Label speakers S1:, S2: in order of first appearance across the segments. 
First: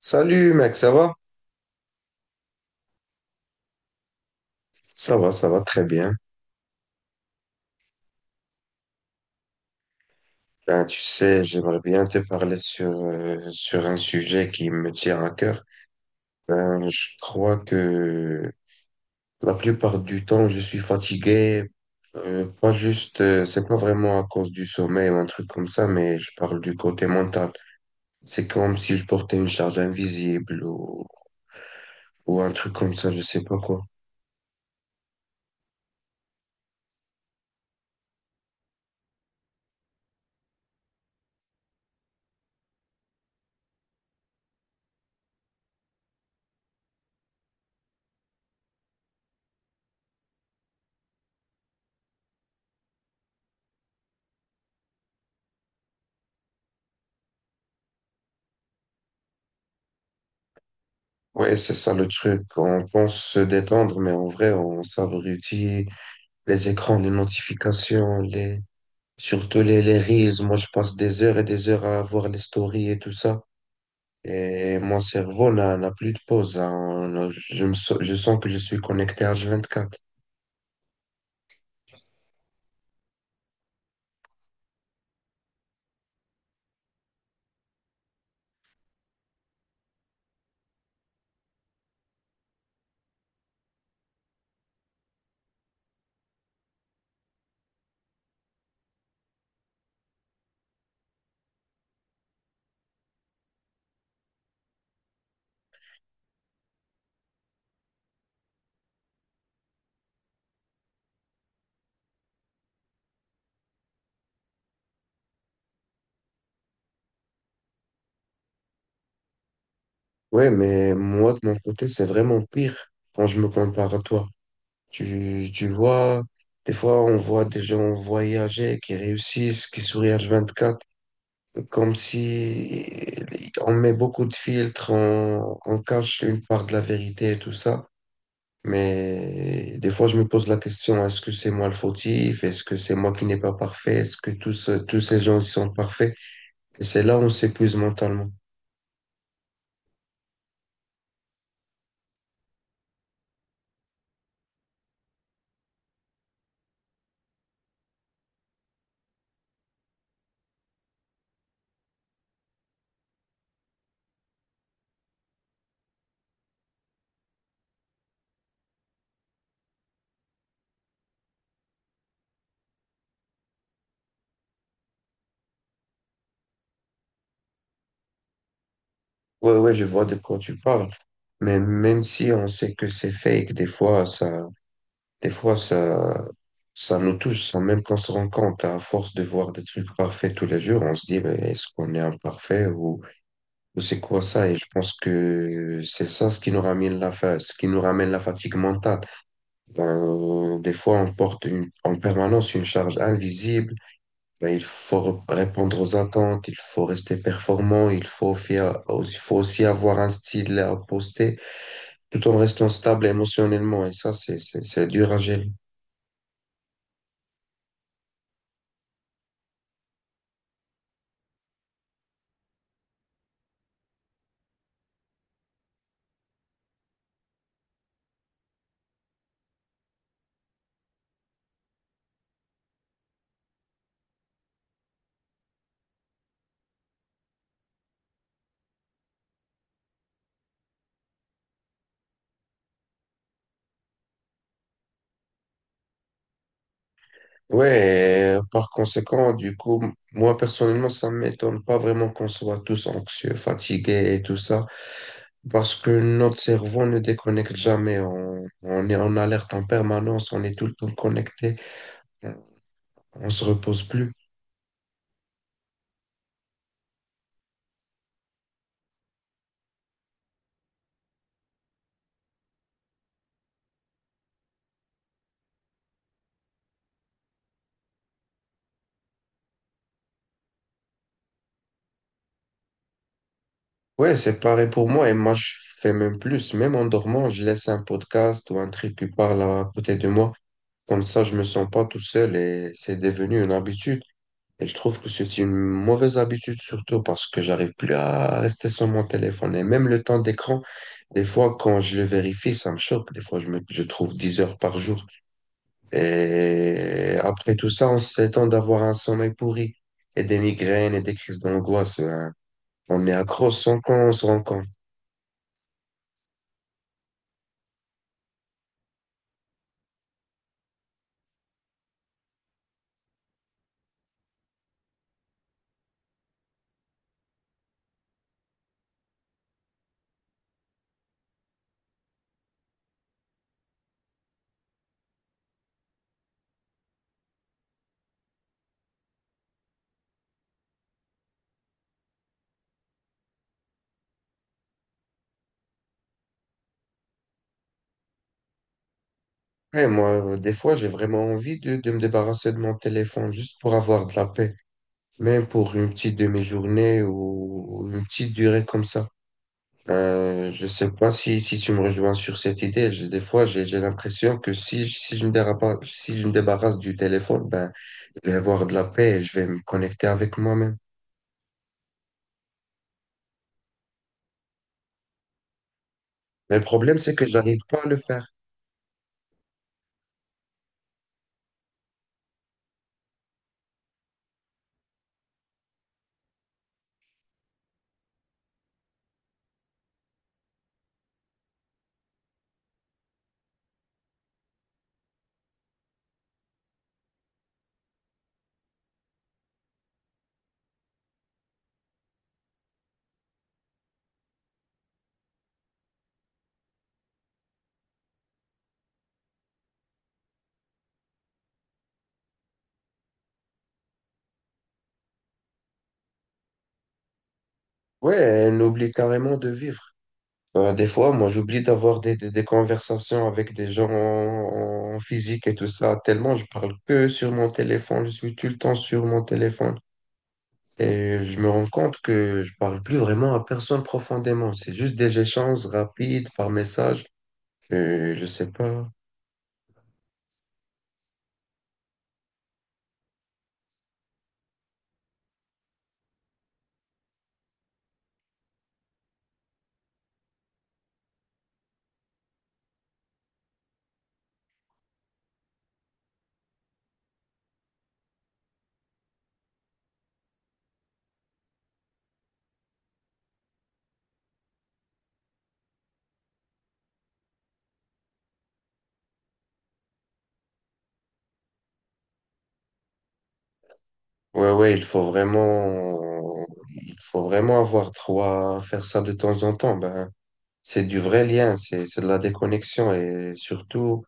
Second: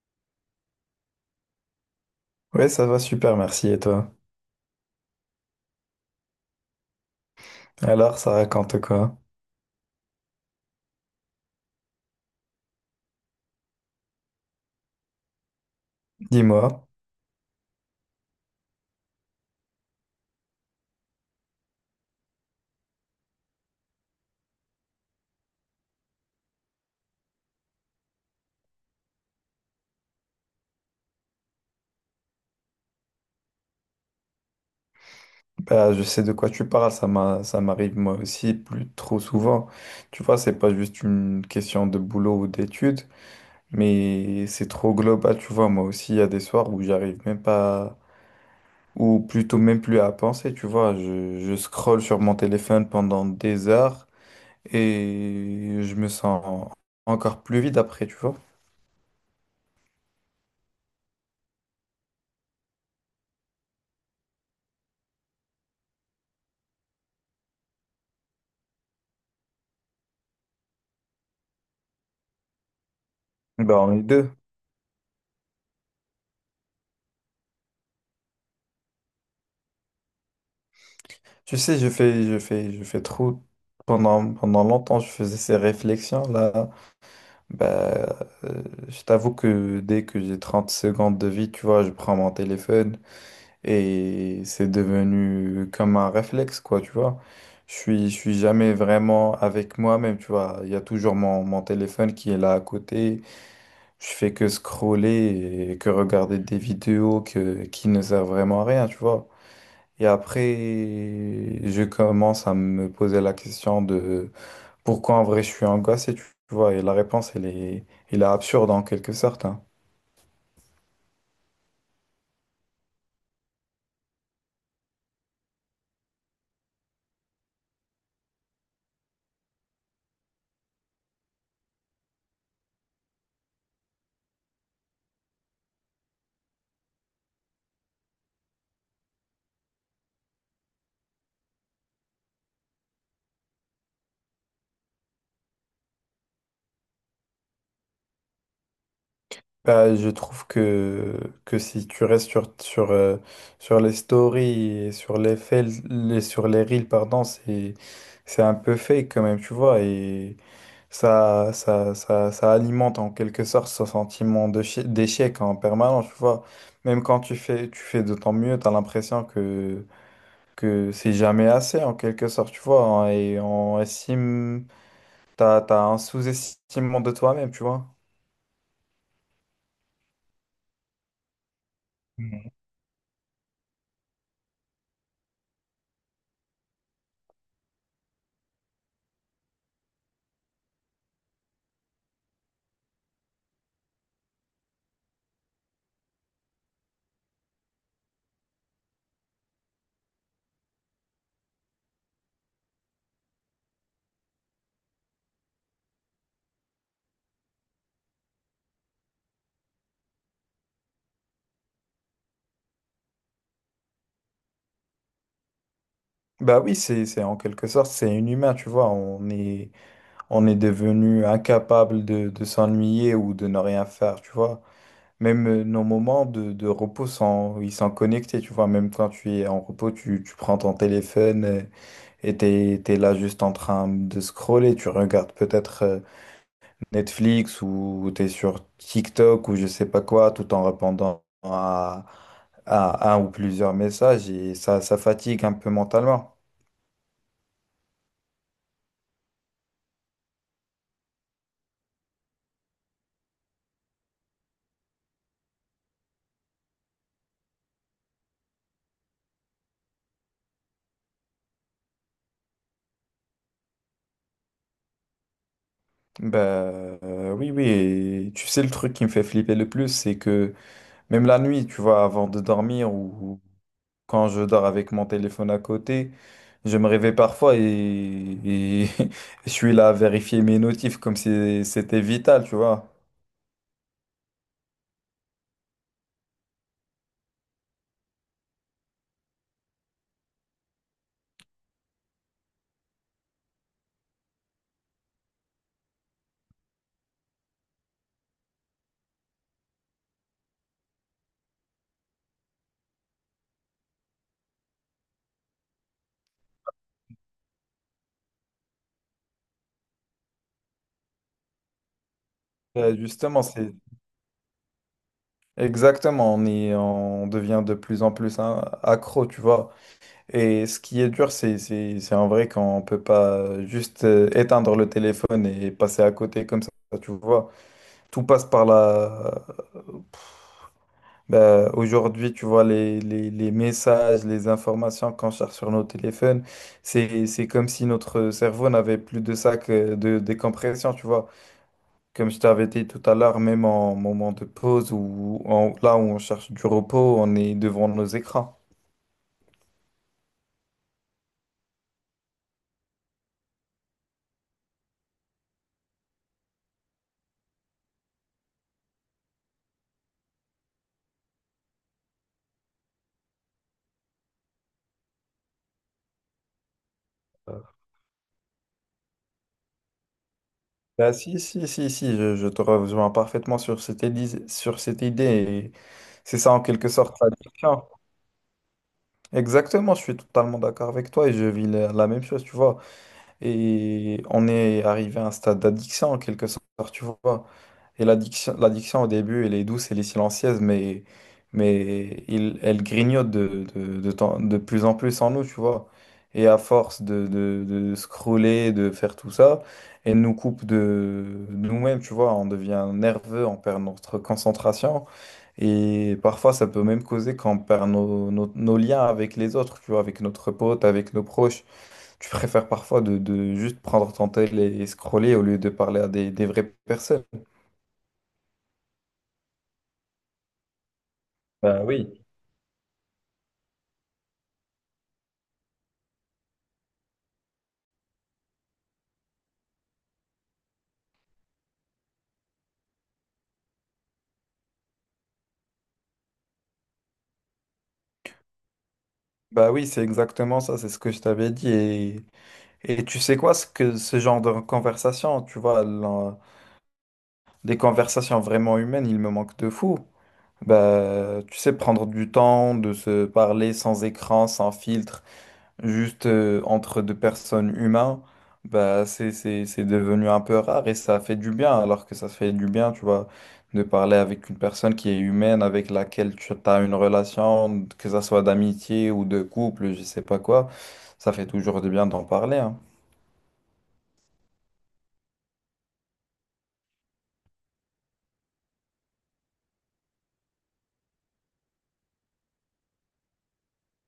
S1: Salut mec, ça va?
S2: Ouais, ça va super, merci. Et toi?
S1: Ça va, ça va très bien.
S2: Alors, ça raconte quoi?
S1: Ben, tu sais, j'aimerais bien te parler sur, sur un sujet qui me tient à cœur.
S2: Dis-moi.
S1: Ben, je crois que la plupart du temps, je suis fatigué. Pas juste, c'est pas vraiment à cause du sommeil ou un truc comme ça, mais je parle du côté mental. C'est comme si je portais une charge invisible ou un truc comme ça, je sais pas quoi.
S2: Bah, je sais de quoi tu parles, ça m'arrive moi aussi plus trop souvent. Tu vois, c'est pas juste une question de boulot ou d'études, mais c'est trop global, tu vois. Moi aussi, il y a des soirs où j'arrive même pas, ou plutôt même plus à penser, tu vois. Je scrolle sur mon téléphone pendant des heures et je me sens encore plus vide après, tu vois.
S1: Ouais, c'est ça le truc. On pense se détendre, mais en vrai, on s'abrutit. Les écrans, les notifications, les surtout les reels. Moi, je passe des heures et des heures à voir les stories et tout ça.
S2: Bah, on est deux.
S1: Et mon cerveau n'a plus de pause, hein. Je sens que je suis connecté H24.
S2: Tu sais, je fais trop. Pendant longtemps, je faisais ces réflexions-là. Bah, euh, je t'avoue que dès que j'ai 30 secondes de vie, tu vois, je prends mon téléphone et c'est devenu comme un réflexe, quoi, tu vois. Je suis jamais vraiment avec moi-même, tu vois. Il y a toujours mon téléphone qui est là à côté. Je fais que scroller et que regarder des qui ne servent vraiment à rien, tu vois. Et après, je commence à me poser la question de pourquoi en vrai je suis angoissé, tu vois. Et la réponse, elle est absurde en quelque sorte, hein.
S1: Ouais, mais moi, de mon côté, c'est vraiment pire quand je me compare à toi. Tu vois, des fois, on voit des gens voyager, qui réussissent, qui sourient H24, comme si on met beaucoup de filtres, on cache une part de la vérité et tout ça. Mais des fois, je me pose la question, est-ce que c'est moi le fautif? Est-ce que c'est moi qui n'ai pas parfait? Est-ce que tous, tous ces gens ils sont parfaits? Et c'est là où on s'épuise mentalement.
S2: Bah, je trouve que si tu restes sur les stories et sur les sur les reels, pardon, c'est un peu fake quand même, tu vois. Et ça alimente en quelque sorte ce sentiment de d'échec en permanence, tu vois. Même quand tu fais de ton mieux, tu as l'impression que c'est jamais assez en quelque sorte, tu vois, hein, et on estime, t'as un sous-estimement de toi-même, tu vois.
S1: Ouais, ouais, je vois de quoi tu parles. Mais même si on
S2: Mhm.
S1: sait que c'est fake, des fois, ça nous touche sans même qu'on se rende compte. À force de voir des trucs parfaits tous les jours, on se dit, mais est-ce qu'on est imparfait ou c'est quoi ça? Et je pense que c'est ça ce qui nous ramène la fatigue mentale. Ben, des fois, en permanence une charge invisible. Ben, il faut répondre aux attentes, il faut rester performant, il faut, faire, il faut aussi avoir un style à poster tout en restant stable émotionnellement. Et ça, c'est dur à gérer.
S2: Bah oui, c'est en quelque sorte, c'est inhumain, tu vois, on est devenu incapable de s'ennuyer ou de ne rien faire, tu vois. Même nos moments de repos sont, ils sont connectés, tu vois, même quand tu es en repos, tu prends ton téléphone et t'es là juste en train de scroller, tu regardes peut-être Netflix ou tu es sur TikTok ou je sais pas quoi, tout en répondant à un ou plusieurs messages et ça fatigue un peu mentalement.
S1: Ouais, et par conséquent, du coup, moi personnellement, ça ne m'étonne pas vraiment qu'on soit tous anxieux, fatigués et tout ça, parce que notre cerveau ne déconnecte jamais. On est en alerte en permanence, on est tout le temps connecté. On se repose plus.
S2: Ben oui, oui, et tu sais, le truc qui me fait flipper le plus, c'est que même la nuit, tu vois, avant de dormir ou quand je dors avec mon téléphone à côté, je me réveille parfois et je suis là à vérifier mes notifs comme si c'était vital, tu vois.
S1: Ouais, c'est pareil pour moi. Et moi, je fais même plus. Même en dormant, je laisse un podcast ou un truc qui parle à côté de moi. Comme ça, je me sens pas tout seul et c'est devenu une habitude. Et je trouve que c'est une mauvaise habitude, surtout parce que j'arrive plus à rester sur mon téléphone. Et même le temps d'écran, des fois, quand je le vérifie, ça me choque. Des fois, je trouve 10 heures par jour. Et après tout ça, on s'étend d'avoir un sommeil pourri et des migraines et des crises d'angoisse. Ben, on est
S2: Justement,
S1: accro
S2: c'est
S1: sans qu'on se rend compte.
S2: exactement, on est, on devient de plus en plus accro, tu vois. Et ce qui est dur, c'est en vrai qu'on peut pas juste éteindre le téléphone et passer à côté comme ça, tu vois. Tout passe par la... bah, aujourd'hui, tu vois, les messages, les informations qu'on cherche sur nos téléphones, c'est comme si notre cerveau n'avait plus de sac de décompression, tu vois. Comme je t'avais dit tout à l'heure, même en moment de pause ou là où on cherche du repos, on est devant nos écrans.
S1: Et moi, des fois, j'ai vraiment envie de me débarrasser de mon téléphone juste pour avoir de la paix, même pour une petite demi-journée ou une petite durée comme ça. Je sais pas si, si tu me rejoins sur cette idée. Des fois, j'ai l'impression que si, si je me débarrasse du téléphone, ben, je vais avoir de la paix et je vais me connecter avec moi-même.
S2: Bah, si, je te rejoins parfaitement sur cette idée. Et c'est ça
S1: Mais
S2: en
S1: le
S2: quelque
S1: problème, c'est
S2: sorte
S1: que j'arrive pas à
S2: l'addiction.
S1: le faire.
S2: Exactement, je suis totalement d'accord avec toi et je vis la même chose, tu vois. Et on est arrivé à un stade d'addiction en quelque sorte, tu vois. Et l'addiction au début, elle est douce, elle est silencieuse, mais elle grignote de plus en plus en nous, tu vois. Et à force de scroller, de faire tout ça, elle nous coupe de nous-mêmes, tu vois. On devient nerveux, on perd notre concentration. Et parfois, ça peut même causer qu'on perd nos liens avec les autres, tu vois, avec notre pote, avec nos proches. Tu préfères parfois de juste prendre ton tel et scroller au lieu de parler à des vraies personnes.
S1: Ouais, elle oublie carrément de vivre. Ben, des fois, moi, j'oublie
S2: Bah
S1: d'avoir
S2: oui.
S1: des conversations avec des gens en, en physique et tout ça, tellement je parle que sur mon téléphone, je suis tout le temps sur mon téléphone. Et je me rends compte que je parle plus vraiment à personne profondément. C'est juste des échanges rapides par message. Je sais pas.
S2: Bah oui, c'est exactement ça, c'est ce que je t'avais dit. Et tu sais quoi, ce que ce genre de conversation, tu vois, des conversations vraiment humaines, il me manque de fou. Bah, tu sais, prendre du temps de se parler sans écran, sans filtre. Juste entre deux personnes humaines, bah, c'est devenu un peu rare et ça fait du bien, alors que ça fait du bien, tu vois, de parler avec une personne qui est humaine, avec laquelle tu as une relation, que ça soit d'amitié ou de couple, je sais pas quoi, ça fait toujours du bien d'en parler, hein.
S1: Ouais, ouais, il faut vraiment avoir trois, faire ça de temps en temps. Ben, c'est du vrai lien, c'est de la déconnexion et surtout,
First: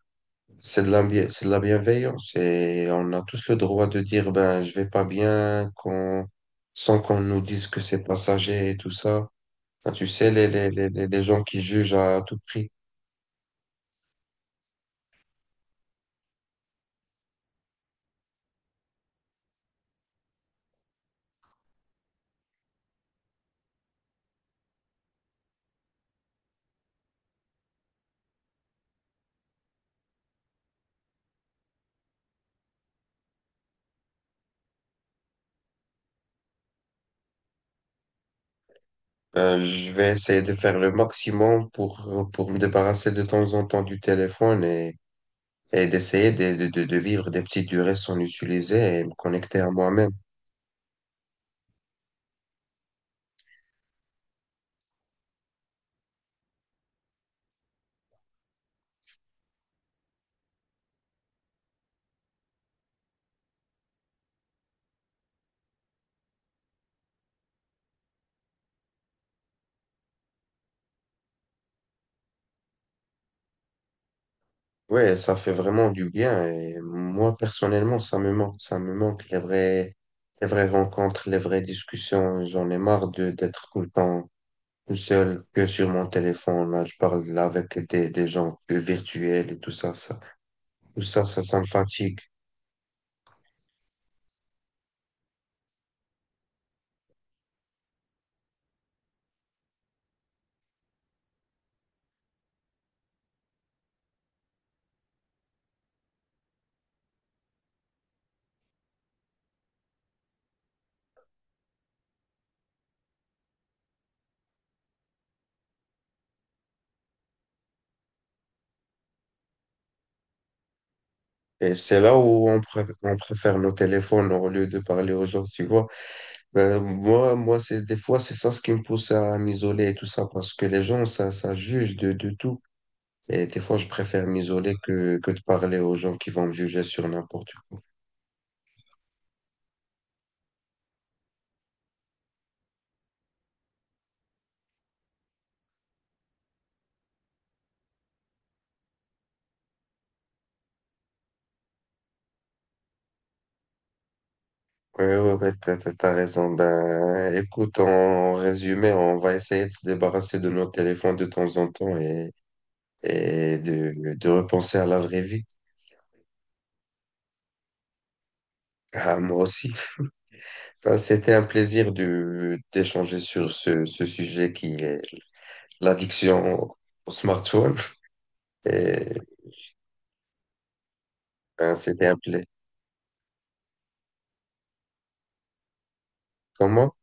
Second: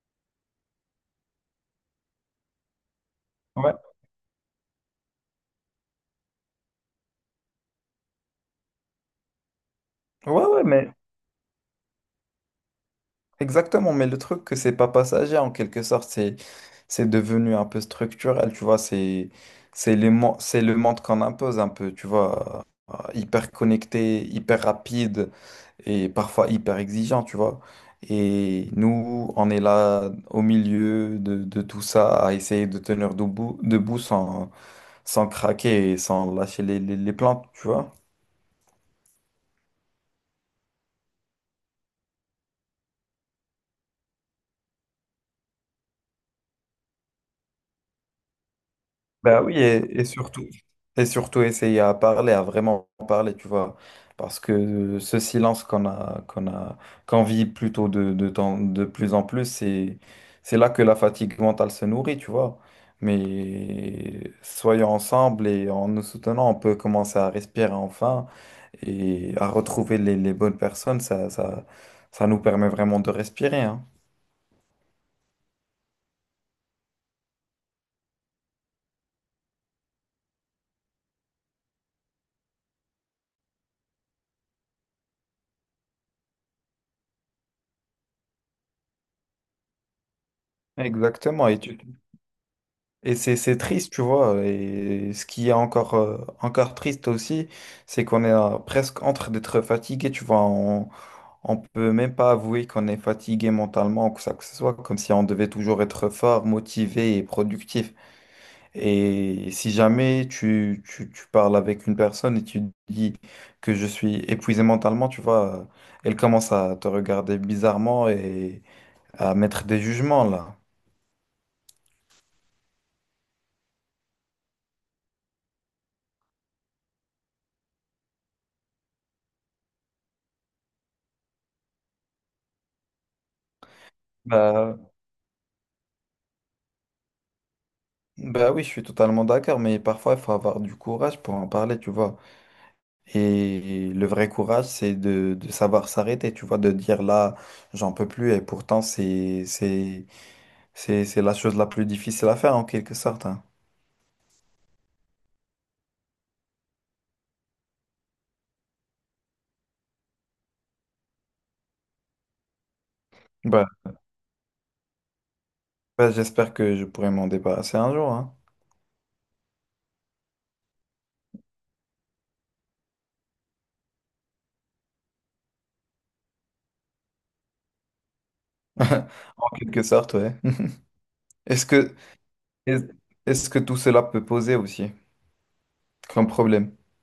S1: c'est de la bienveillance. Et on a tous le
S2: Ouais,
S1: droit de dire, ben, je vais pas bien qu'on, sans qu'on nous dise que c'est passager et tout ça. Ben, tu sais,
S2: ouais, mais
S1: les gens qui jugent à tout prix.
S2: exactement, mais le truc que c'est pas passager en quelque sorte, c'est devenu un peu structurel, tu vois, c'est le monde qu'on impose un peu, tu vois, hyper connecté, hyper rapide et parfois hyper exigeant, tu vois. Et nous, on est là au milieu de tout ça à essayer de tenir debout, debout sans, sans craquer et sans lâcher les plantes, tu vois.
S1: Ben, je vais essayer de faire le maximum pour me débarrasser de temps en temps du téléphone et d'essayer de vivre des petites durées sans l'utiliser et me
S2: Bah oui,
S1: connecter à moi-même.
S2: et surtout essayer à parler, à vraiment parler, tu vois. Parce que ce silence qu'on vit plutôt de plus en plus, c'est là que la fatigue mentale se nourrit, tu vois. Mais soyons ensemble et en nous soutenant, on peut commencer à respirer enfin et à retrouver les bonnes personnes. Ça nous permet vraiment de respirer, hein.
S1: Ouais, ça fait vraiment du bien et moi personnellement, ça me manque les vraies rencontres, les vraies discussions. J'en ai marre de d'être tout le temps tout seul que sur mon téléphone. Là, je parle là avec des gens que virtuels et tout ça, ça,
S2: Exactement.
S1: ça
S2: Et
S1: me
S2: tu
S1: fatigue.
S2: et c'est triste, tu vois. Et ce qui est encore triste aussi, c'est qu'on est presque entre d'être fatigué, tu vois. On peut même pas avouer qu'on est fatigué mentalement ou que ça que ce soit, comme si on devait toujours être fort, motivé et productif. Et si jamais tu parles avec une personne et tu dis que je suis épuisé mentalement, tu vois, elle commence à te regarder bizarrement et à mettre des jugements là.
S1: Et c'est là où on préfère nos téléphones au lieu de parler aux gens, tu vois. Ben, moi c'est des fois, c'est ça ce qui me pousse à m'isoler et tout ça, parce que les gens, ça juge de tout. Et des fois, je préfère m'isoler
S2: Bah,
S1: que de parler aux gens qui vont me juger sur n'importe quoi.
S2: bah oui, je suis totalement d'accord, mais parfois il faut avoir du courage pour en parler, tu vois. Et le vrai courage, de savoir s'arrêter, tu vois, de dire là, j'en peux plus, et pourtant c'est la chose la plus difficile à faire en quelque sorte, hein.
S1: Ouais, ouais, ouais, t'as raison. Ben, écoute, en résumé, on va essayer de se débarrasser de nos téléphones de temps en temps et
S2: Bah,
S1: de repenser à la vraie vie.
S2: Bah, j'espère que je pourrai m'en débarrasser un jour, hein.
S1: Ah, moi aussi. Ben, c'était un plaisir de, d'échanger sur ce, ce sujet qui est l'addiction au au smartphone. Et
S2: En quelque sorte, ouais. Est-ce
S1: ben,
S2: que
S1: c'était appelé.
S2: est- Est-ce que tout cela peut poser aussi comme problème?
S1: Comment?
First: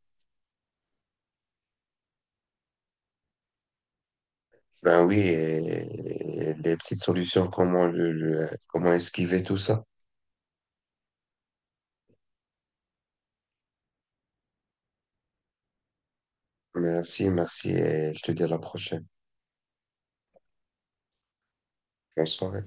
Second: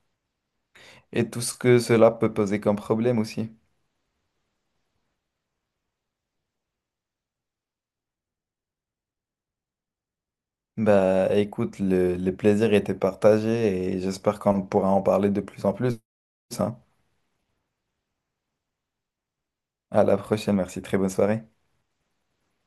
S2: Et tout ce que cela peut poser comme problème aussi.
S1: Ben oui, les petites solutions, comment, comment esquiver tout ça.
S2: Bah écoute, le plaisir était partagé et j'espère qu'on pourra en parler de plus en plus, hein.
S1: Merci, merci, et je te dis à la prochaine.
S2: À la prochaine, merci, très bonne soirée.
S1: Bonne soirée.